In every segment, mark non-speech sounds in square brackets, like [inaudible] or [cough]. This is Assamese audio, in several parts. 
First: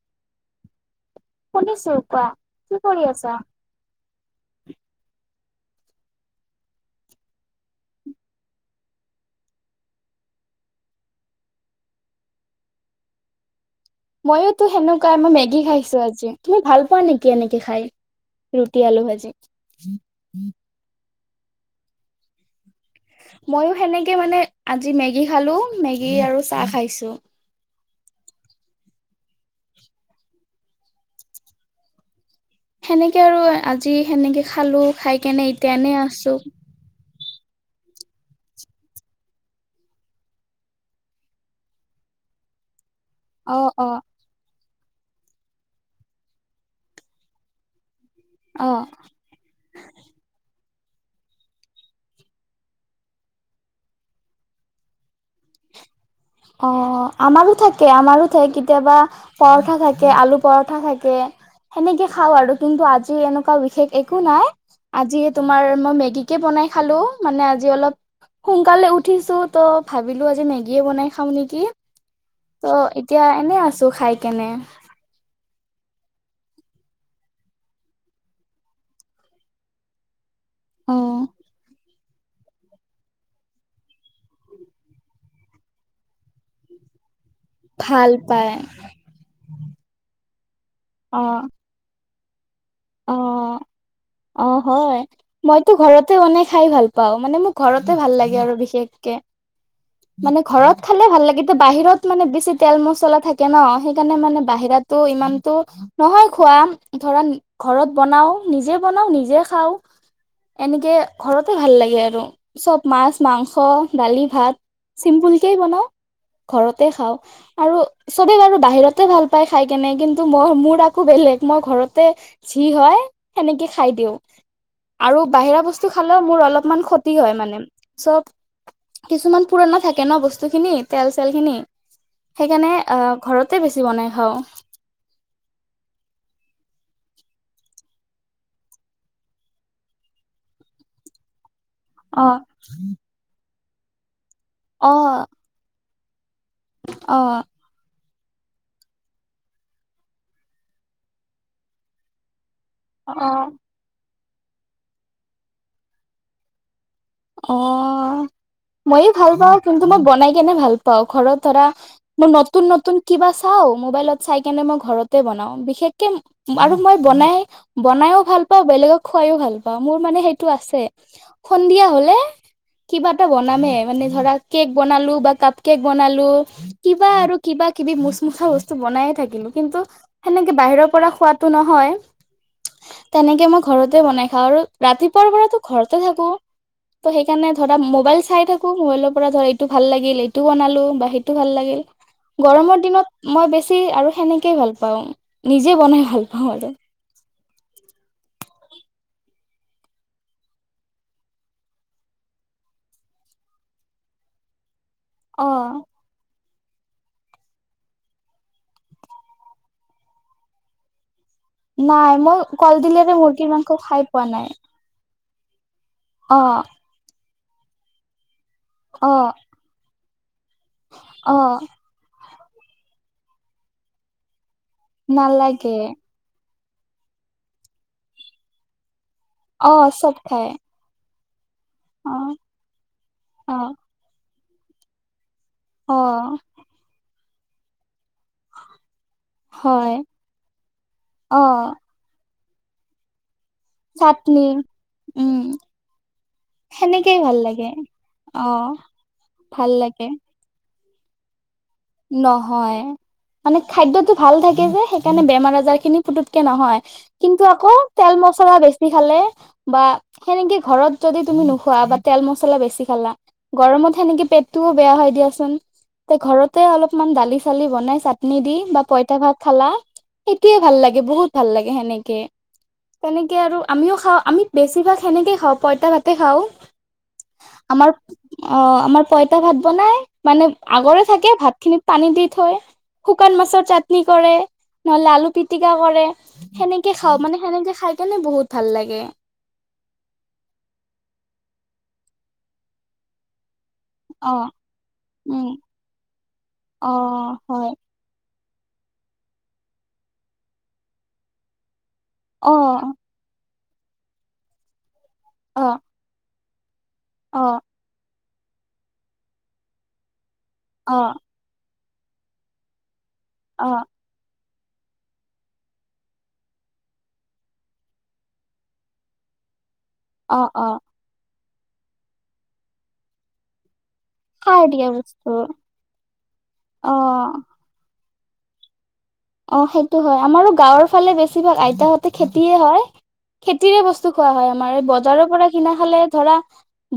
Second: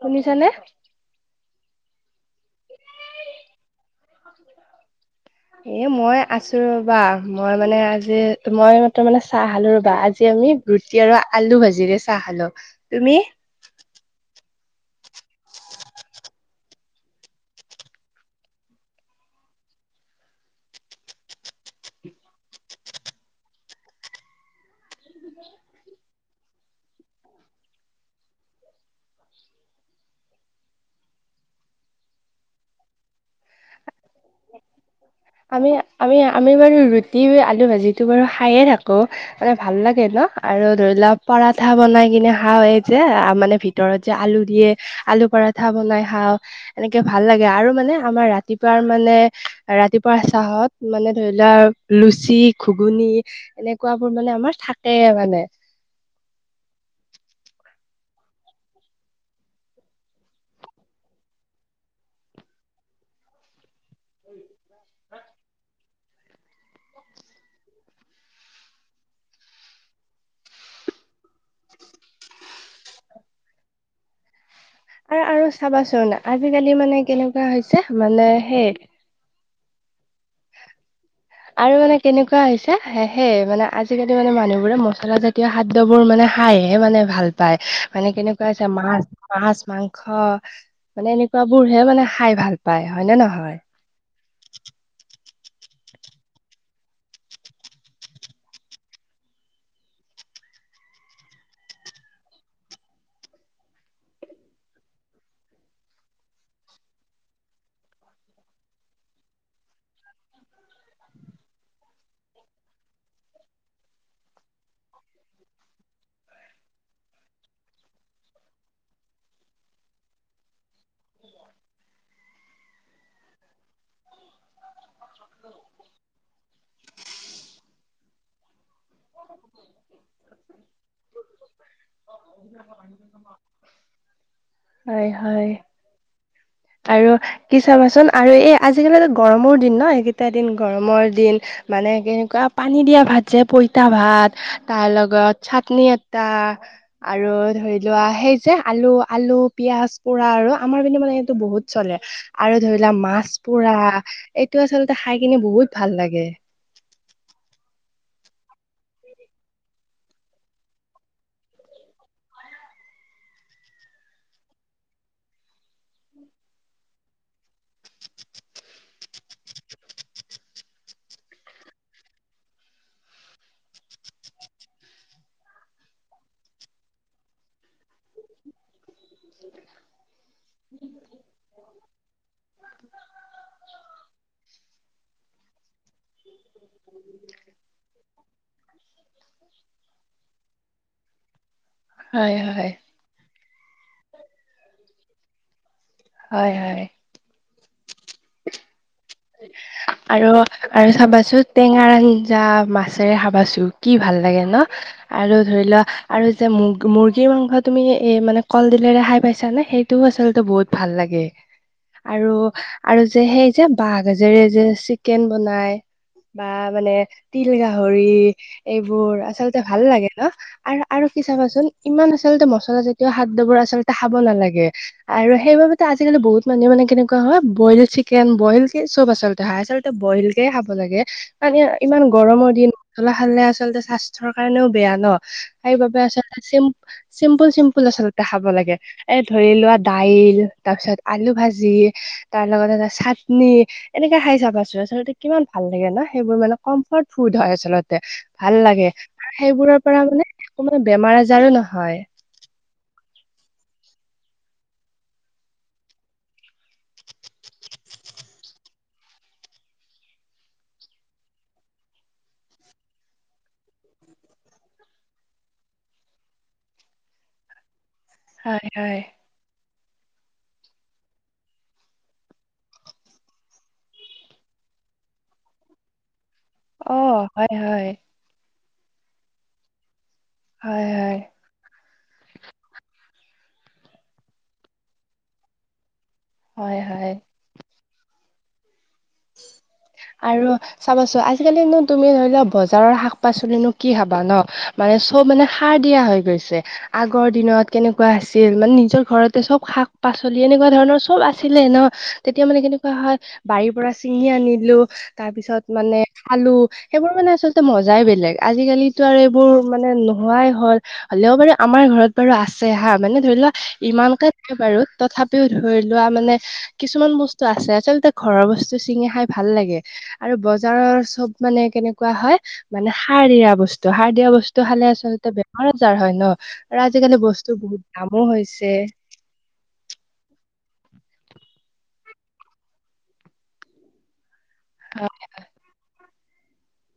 শুনিছানে। শুনিছো কোৱা। কি কৰি আছা? এ মই আছো ৰ'বা। মই মানে আজি মই এইমাত্ৰ মানে চাহ খালো ৰ'বা। আজি আমি ৰুটি আৰু আলু ভাজিৰে চাহ খালো। তুমি? ময়োটো সেনেকুৱা মই মেগী খাইছো আজি। তুমি ভাল পোৱা নেকি এনেকে খাই? ৰুটি, আলু ভাজি। ময়ো সেনেকে মানে আজি মেগী খালো, মেগী আৰু চাহ খাইছো। সেনেকে আৰু আজি সেনেকে খালো। খাই কেনে আমি এতিয়া এনে আছো। [unintelligible] [unintelligible] আলু ভাজিটো বাৰু খায়ে থাকো। মানে ভাল লাগে ন আৰু ধৰি লোৱা পৰাঠা বনাই কিনে খাওঁ এই যে আ মানে অ অ ভিতৰত যে আলু দিয়ে। আলু পৰাঠা বনাই খাওঁ। এনেকে ভাল লাগে আৰু মানে আমাৰ অ ৰাতিপুৱা নে ৰাতিপুৱা চাহত মানে ধৰি লোৱা লুচি, ঘুগুনি এনেকুৱাবোৰ মানে আমাৰ থাকে মানে। অ, আমাৰো থাকে, আমাৰো থা কেতিয়াবা পৰঠা থাকে, আলু পৰঠা থাকে। সেনেকে খাওঁ আৰু কিন্তু আজি এনেকুৱা বিশেষ একো নাই। আজি তোমাৰ মই মেগীকে বনাই খালো। মানে আজি অলপ সোনকালে উঠিছো ত ভাবিলো আজি মেগীয়ে বনাই খাওঁ নেকি। ত এতিয়া এনে আছো খাই কেনে। আৰ আৰু চাবাচোন আজি-কালি মানে কেনেকুৱা হৈছে মানে সেই অ। আৰু মানে কেনেকুৱা হৈছে সে সেই মানে আজি-কালি মানে মানুহবোৰে মছলা জাতীয় খাদ দ্যবোৰ মানে খাইহে মানে ভাল পাই ভাল মানে কেনেকুৱা পায় হৈছে মাছ, মাছ, মাংস অ মানে এনেকুৱাবোৰ হে মানে খাই ভাল পায়, অ হয়নে নহয়? অ হয়। মইতো ঘৰতে বনাই খাই ভাল পাঁও। মানে মোক ঘৰতে ভাল লাগে আৰু বিশেষকে। [inaudible] মানে ঘৰত খালে ভাল লাগেটো। বাহিৰত মানে বেছি তেল, মছলা থাকে ন। সেইকাৰণে মানে বাহিৰত তো ইমানতো নহয় খোৱা ধৰা [unintelligible] ঘৰত বনাওঁ। নিজে বনাওঁ, নিজে খাওঁ। এনেকে ঘৰতে ভাল লাগে আৰু চব মাছ, মাংস, দালি, ভাত। চিম্পুলকেই বনাওঁ ঘৰতে খাওঁ আৰু চবে বাৰু বাহিৰতে ভাল পাই খাই কেনে, কিন্তু মই মোৰ আকৌ বেলেগ। মই ঘৰতে যি হয় সেনেকে খাই দিওঁ আৰু বাহিৰা বস্তু খালেও মোৰ অলপমান খত তি হয় মানে চব কিছুমান পুৰণা থাকে ন বস্তুখিনি, তেল-চেলখিনি। সেইকাণে আ ঘৰতে বেছি বনাই খাওঁ। হয়, হয়। আৰু কি চাবাচোন আৰু এই আজি-কালিতো গৰমৰ দিন ন? এইকেইটা দিন গৰমৰ দিন। মানে অ', কেনেকুৱা পানী দিয়া ভাত যে পঁইতা ভাত, অ', তাৰ লগত চাটনি এটা আৰু অ', ধৰি লোৱা সেই যে আলু, আলু, পিয়াঁজ পোৰা আৰু আমাৰ পিনে মানে টো বহুত চলে আৰু ধৰি লোৱা মাছ অ', পুৰা এইটো আচলতে খাই কিনে বহুত ভাল লাগে। অ', মইও ভাল পাওঁ, কিন্তু মই বনাই কেনে ভাল পাওঁ ঘৰত ধৰা মই নতুন-নতুন কিবা চাঁও, মোবাইলত চাই কেনে মই ঘৰতে বনাইও। বিশেষকে আৰু মই বনাই বনাইও ভাল পাওঁ, বেলেগক খুৱাইও ভাল পাওঁ, মোৰ মানে সেইটো আছে। সন্ধিয়া হলে তে কিবা এটা বনামে মানে ধৰা কে'ক বনালো বা কাপ কে'ক বনালো। কিবা আৰু কিবা কিবি মোচমোচা বস্তু বনাইে থাকিলোঁ, কিন্তু সেনেকে বাহিৰৰ পৰা খোৱাতো নহয়। তেনেকে মই ঘৰতে বনাই খাঁও আৰু ৰাতিপুৱাৰ পৰাতো ঘৰতে থাকোঁ। ত' সেইকাৰণে ধৰা মোবাইল চাই থাকোঁ, মোবাইলৰ পৰা ধৰা এইটো ভাল লাগিল এইটো বনালো বা সেইটো ভাল লাগিল। হয় হয় গৰমৰ দিনত মই বেছি আৰু সেনেকেই ভাল পাওঁ, নিজে বনাই ভাল হয় পাওঁ আৰু। হয় [unintelligible] আৰু-আৰু চাবাচোন টেঙাৰ আঞ্জা মাছেৰে হাবাচোন, কি ভাল লাগে ন? আৰু অ ধৰি লৱা আৰু যে মূৰ্গ মুৰ্গী মাংস তুমি এ এই মানে কলডিলেৰে খাই পাইছানে? সেইটোও আচলতে বহুত ভাল লাগে। নাই মই আৰু-আৰু কলডিলেৰে যে মুৰ্গীৰ সেই যে মাংস খাই পোৱা বাঁহগাজেৰে নাই যে চিকেন বনাই অ বা মানে তিল গাহৰি অ এইবোৰ আচলতে ভাল লাগে ন? আৰু-আৰু কি অ চাবাচোন ইমান আচলতে মচলা জাতীয় খাদ্য বোৰ আচলতে খাব নালাগে, আৰু নালাগে সেইবাবেটো আজিকালি বহুত মান-মানে কেনেকুৱা হয় বইল চিকেন বইল কে চব আচলতে খাই অ আচল্ততে চব বইল কে খাই খাব লাগে। মানে ইমান অ গৰমৰ দিন মছলা খালে অ আচলতে স্বাস্থ্যৰ কাৰণেও বেয়া ন? হেই অ বাবে আচলতে চিম্প-চিম্পল-চিম্পল আচলতে টা খাব লাগে। এ ধৰি লোৱা হয় দাইল তাৰ পিছত আলু অ ভাজি তাৰ লগত এটা চাটনি এনেকে খাই চাটনি চাবাছোন আচলতে উম কিমান ভাল লাগে ন? সেইবোৰ মানে কমফৰ্ট সেনেকেই ভাল ফুড হয় লাগে আচলতে। অ ভাল লাগে আৰু ভাল সেইবোৰৰ পৰা লাগে মানে তোমাৰ বেমাৰ আজাৰো নহয়। অ', হয় মানে খাদ্যতো ভাল থাকে যে সেইকাৰণে বেমাৰ আজাৰ খিনি পুতকে নহয়, কিন্তু আকৌ তেল মচলা বেছি খালে বা সেনেকে ঘৰত যদি তুমি নোখোৱা বা তেল মছলা বেছি খালা গৰমত সেনেকে পেটটোও বেয়া হয় দিয়াচোন। তে ঘৰত তে অলপমান দালি চালি বনাই চাটনি দি হয় বা হয় পঁইতা ভাত খালা সেইটোৱে ভাল লাগে বহুত ভাল লাগে সেনেকে। তেনেকে আৰু আমিও খাওঁ আমি বেছিভাগ সেনেকে খাওঁ পইতা ভাতে খাওঁ। অ হয় হয় আমাৰ অ', আমাৰ পইতা ভাত বনাই, মানে হয় আগৰে হয় থাকে ভাতখিনিত পানী দি থৈ, শুকান মাছৰ চাটনি কৰে নহ'লে আলু পিটিকা কৰে। হয় সেনেকে হয় খাওঁ। মানে সেনেকে খাই কেনে বহুত ভাল লাগে। আৰু চাবাচোন আজিকালি মুৰ তুমি ধৰি লোৱা বজাৰৰ শাক পাচলিনো কি খাবা অ ন? মানে চব মানে উম সাৰ দিয়া হৈ গৈছে। অ আগৰ হয় দিনত কেনেকা এনেকুৱা আছিল মানে নিজৰ ঘৰতে চব শাক পাচলি এনেকুৱা ধৰণৰ চব আছিলে ন? তেতিয়া অ মানে কেনেকুৱা হয়, বাৰীৰ পৰা ছিঙি আনিলোঁ, তাৰ অ পিছত মানে খালোঁ সেইবোৰ মানে অ আচলতে মজাই বেলেগ আজিকালিটো আৰু এইবোৰ মানে নোহোৱাই হ'ল। অ হ'লেও বাৰু আমাৰ ঘৰত বাৰু আছে হা, মানে ধৰি লোৱা অ ইমানকে নাথাকে বাৰু। তথাপিও ধৰি লোৱা মানে কিছুমান বস্তু আছে, আচলতে ঘৰৰ বস্তু চিঙি খাই ভাল লাগে অ আৰু অ বজাৰৰ চব মানে কেনেকুৱা হয় মানে সাৰ দিয় বস্তু সাৰ দিয়া বস্তু দিয়া খালে বস্তু আচলতে বেমাৰ আজাৰ হয় ন? আৰু অ আজিকালি বস্তু বহুত দামো হৈছে। অ', সেইটো হয়। আমাৰো গাঁৱৰ ফালে বেছিভাগ আইতাহঁতে খেতিয়ে হয়। খেতিৰে বস্তু খোৱা হয়। আমাৰ বজাৰৰ পৰা কিনা খালে ধৰা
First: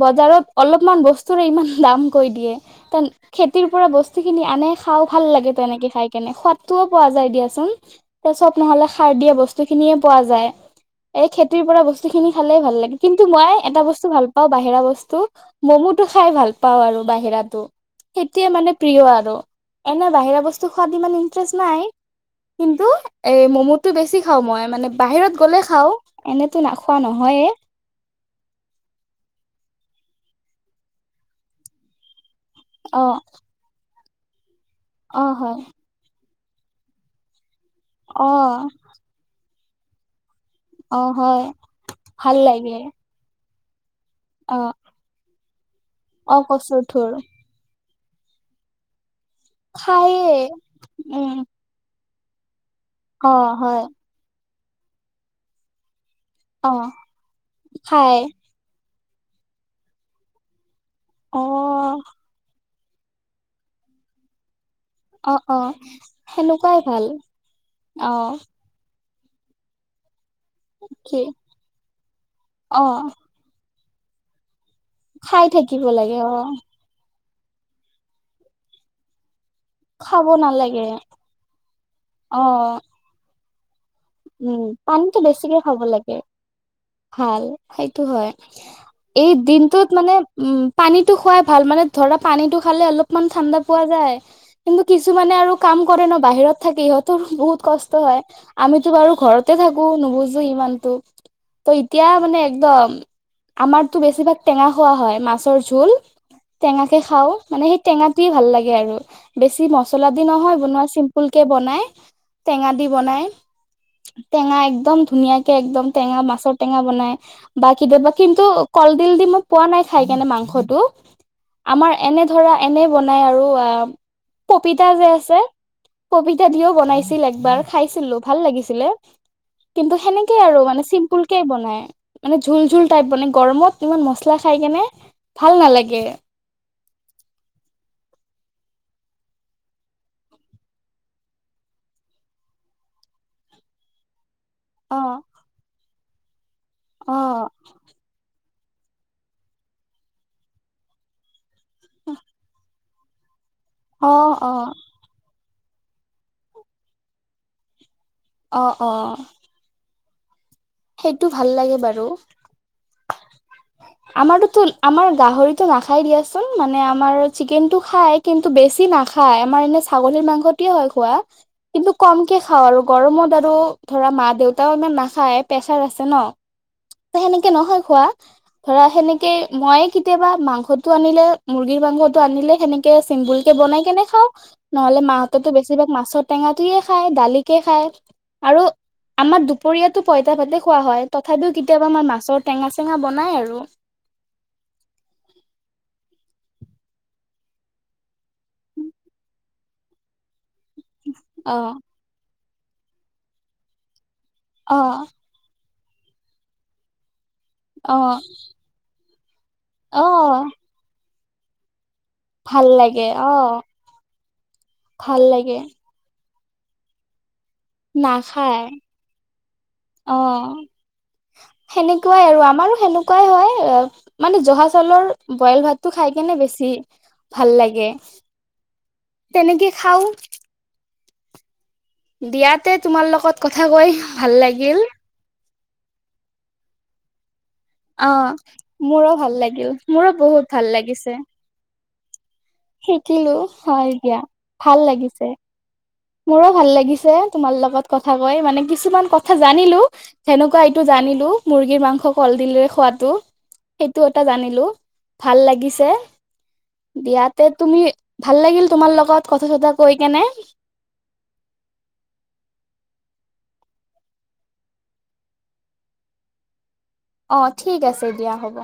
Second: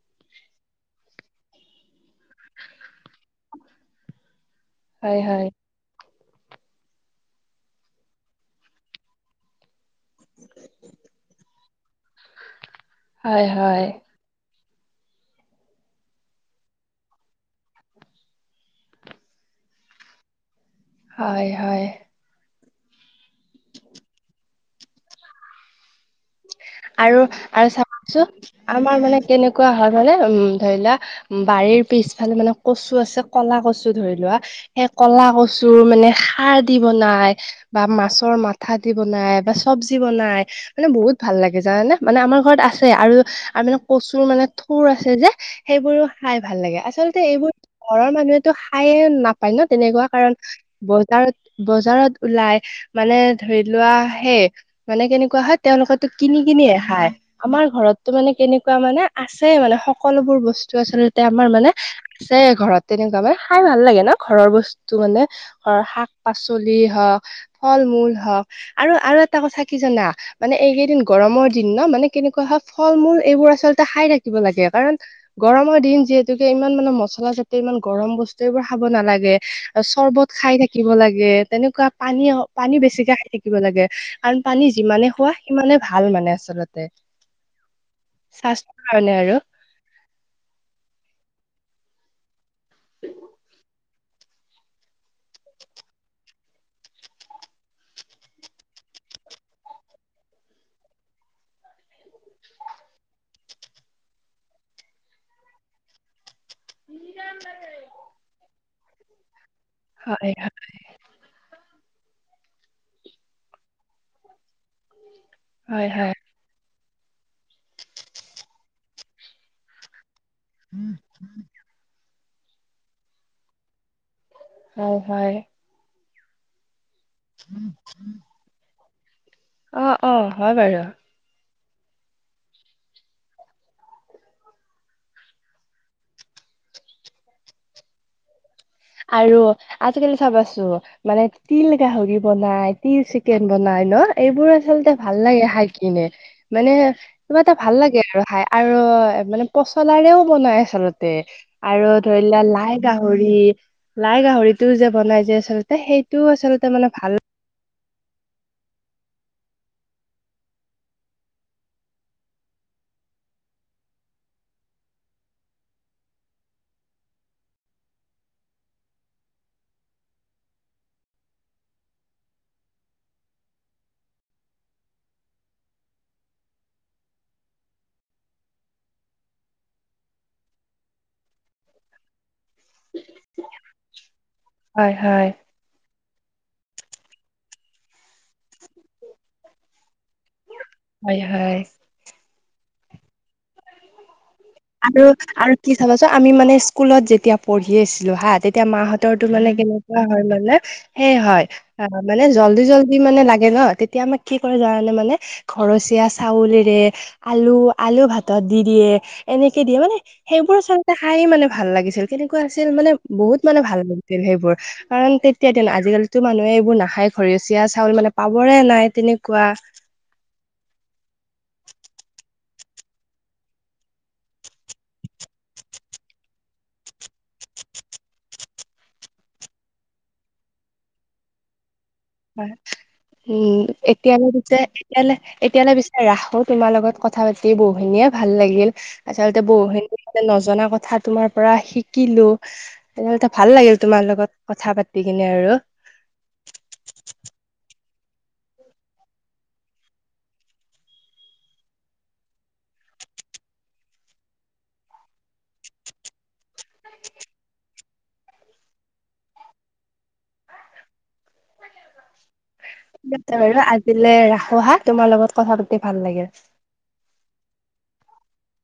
বজাৰত অলপমান বস্তুৰে ইমান দাম কৈ দিয়ে। খেতিৰ পৰা বস্তুখিনি আনে খাওঁ হয় ভাল হয় লাগে তেনেকে খাই কেনে, সোৱাদটো পোৱা যায় দিয়াচোন। ত চব নহলে সাৰ দিয়া বস্তু খিনিয়ে পোৱা যায়। এই খেতিৰ পৰা বস্তু খিনি খালেই ভাল লাগে কিন্তু হয় মই এটা হয় বস্তু ভাল পা অ', বাহিৰা বস্তু, ম'মটো খাই ভাল পাওঁ আৰু বাহিৰাতো। সেইটোৱে মানে প্ৰিয় আৰু এনে বাহিৰা বস্তু খোৱাত ইমান হয় ইন্টাৰেষ্ট হয় নাই। কিন্তু এ ম'ম'টো বেছি খাওঁ মই, মানে বাহিৰত গ'লে খাওঁ। এনেতো নাখোৱা নহয়ে আৰু-আৰু চাবা চ আমাৰ মানে কেনেকুৱা হয় মানে উম, ধৰি লোৱা উম, বাৰীৰ পিছফালে মানে কচু অ আছে ক'লা কচু ধৰি লোৱা, সেই অ কলা হয় কচুৰ মানে সাৰ দি বনাই, বা অ মাছৰ মাথা দি বনাই, বা চব্জি বনাই, মানে অ বহুত ভাল হয় লাগে জানানে মানে ভাল আমাৰ ঘৰত লাগে আছে আৰু-আৰু মানে কচুৰ মানে অ থুৰ আছে যে সেইবোৰো খাই অ ভাল লাগে কচুৰ থোৰ আচলতে এইবোৰ ঘৰৰ মানুহেতো খায়ে নাপায় ন তেনেকুৱা? খায়ে কাৰণ উম বজাৰত বজাৰত ওলাই মানে অ ধৰি হয় লোৱা হে মানে কেনেকুৱা হয় তেওঁলোকৰ কিনি-কিনি অ নেখাই। আমাৰ ঘৰতটো খাই মানে কেনেকুৱা মানে আছে মানে সকলোবোৰ বস্তু সেইটো আচলতে অ আমাৰ মানে আছে ঘৰত তেনেকুৱা মানে খাই ভাল লাগে ন? ঘৰৰ বস্তু টো মানে অ অ ঘৰৰ শাক পাচলি সেনেকুৱাই ভাল হওঁক, ফল অ মূল হওঁক, আৰু-আৰু এটা এটা কথা কি জানা? মানে এইকেইদিন কি গৰমৰ দিন ন মানে কেনেকুৱা হয় অ ফল মূল এইবোৰ আচলতে খাই থাকিব লাগে কাৰণ খাই গৰমৰ থাকিব দিন লাগে অ যিহেতুকে ইমান মানে মচলা ইমান গৰম বস্তু এইবোৰ খাব নালাগে। খাব চৰ্বত খাই নালাগে থাকিব লাগে তেনেকুৱা অ পানী-পানী বেছিকে খাই থাকিব লাগে। অ', উম পানী যিমানে পানীটো খোৱা বেছিকে মানে খাব ভাল লাগে মানে আচলতে। ভাল সেইটো হয় স্বাস্থৰ কাৰণে এই আৰু। দিনটোত মানে উম পানীটো খুৱাই ভাল মানে ধৰা পানীটো খালে অলপমান ঠাণ্ডা পোৱা যায়। কিন্তু কিছুমানে আৰু কাম কৰে ন বাহিৰত থাকে ইহঁতৰ বহুত কষ্ট হয়, আমিত বাৰু ঘৰতে থাকোঁ, নুবুজো ইমানতো ত এতিয়া মানে একদম আমাৰতো বেছিভাগ টেঙা খোৱা হয়, মাছৰ জোল। টেঙাকে খাও মানে সেই টেঙটোয়ে ভাল লাগে আৰু বেছি মছলা দি হয় নহয় বনোৱা চি্প ফুলকে বনায়, টেঙা দি বনায়। টেঙা একদম ধুনীয়াাকে একদম হয় হয় টেঙা মাছত ঔটেঙা বনাই বা কেতিয়াবা কিন্তু কলডিল দি মই পোৱা নাই খাই কেনে মাংস হেতু। আমাৰ এনে ধৰা এনে বনাই আৰু আ পপিতা হয় যে হয় আছে? পপিতা দিও বনাইছিল একবাৰ খাইছিলোঁ, ভাল লাগিছিল। [unintelligible] অ কিন্তু অ হেনেকেই হয় আৰু বাৰু মানে চিম্পুল কৈ বনাই। মানে জোল-জোল টাইপ বনাই গৰমত ইমান মচলা খাই কেনে ভাল নালাগে। আৰু আজিকালি চাবাচোন মানে তিল গাহৰি বনাই, তিল চিকেন বনাই ন? এইবোৰ আচলতে অ ভাল লাগে খাই কিনে মানে অ কিবা এটা ভাল লাগে আৰু খাই আৰু মানে পচলাৰেও বনাই আচলতে। আৰু ধৰি লোৱা লাই গাহৰি, অ লাই অ গাহৰিটোও যে বনাই যোয় আচলতে সেই টোও আচলতে মানে ভাল অ', অ'। সেইটো ভাল লাগে বাৰু। । [inaudible] আমাৰোতো আমাৰ গাহৰিতটো নাখাই দিয়াচোন মানে আমাৰ চিকেন টো খাই কিন্তু বেছি নাখায়, আমাৰ এনে ছাগলীৰ মাংসটে হয় খোৱা। কিন্তু কমকে খাওঁ আৰু গৰমত আৰু ধৰা মা দেউতাও ইমান নাখায়, প্ৰেছাৰ আছে ন? সেনেকে নহয় খোৱা। ধৰা সেনেকে মইে কেতিয়াবা মাংসতো আনিলে মুৰ্গীৰ মাংসতটো আনিলে সেনেকে চিম্বুল কে বনাই কেনে খাওঁ, হয় নহলে হয় মাহত টো বেছিভাগ মাছৰ টেঙাটোয়ে খাই দালিকে খাই। আৰু আমাৰ দুপৰীয়াাতটো পইতা ভাতে খোৱা হয় তথাপিও কেতিয়াবা মই মাছৰ টেঙা চেঙা বনাই আৰু। আৰু-আৰু কি চাবাচোন আমি মানে স্কুলত যেতিয়া পঢ়ি আছিলোঁ হা, তেতিয়া মাহঁতৰ তো মানে কেনে হয় মানে সেই হয়। অ', মানে জল্দি-জল্দি মানে লাগে ন? তেতিয়া আমাক কি কৰে অ জানানে মানে ঘৰচীয়া চাউলেৰে অ আলু-আলু ভাতত দি দিয়ে। এনেকে দিয়ে মানে অ সেইবোৰ আচলতে খায়ে মানে ভাল লাগিছিল। কেনেকুৱা ভাল আছিল মানে লাগে অ বহুত মানে ভাল লাগছিল সেইবোৰ কাৰণ ভাল তেতিয়াৰ লাগে দিন আজিকালি টো মানুহে এইবোৰ নাখায় ঘৰচীয়া চাউল মানে পাবৰে নাখায় নাই তেনেকুৱা অ', সেনেকুৱাই আৰু আমাৰো সেনেকুৱাই হয়, অ মানে জহা চাউলৰ বইল ভাতটো খাই কেনে বেছি ভাল লাগে, তেনেকে খাওঁ দিয়াতে তোমাৰ লগত উম, কথা কৈ এতিয়ালে ভাল তেতিয়া লাগিল এতিয়াললে এতিয়ালৈ পিচাৰে ৰাখোঁ, তোমাৰ লগত কথা পাতিয় বহু ধুনীয়া অ ভাল লাগিল। মোৰো ভাল আচল্ততে বহু লাগিল মোৰো খিনি বহুত নজনা ভাল কথা লাগিছে তোমাৰ পৰা শিকিলোঁ [unintelligible] শিকিলো ভাল লাগিল হয় তোমাৰ দিয়া লগত কথা ভাল পাতি কিনে লাগিছে আৰু। মোৰো ভাল লাগিছে তোমাৰ লগত কথা কৈ মানে কিছুমান কথা জানিলোঁ। সেনেকুৱা এইটো জনাইলোঁ, মুৰ্গীৰ মাংস কলডিলেৰে খোৱাটো। সেইটো এটা জানিলোঁ, ভাল লাগিছে। দিয়াতে তুমি ভাল লাগিল তোমাৰ লগত কথা- চথা কৈ কেনে। তে বাৰু আজিলে ৰাখোঁ হা। তোমাৰ লগত কথা পাতি ভাল লাগিল। অ', ঠিক আছে দিয়া হ'ব।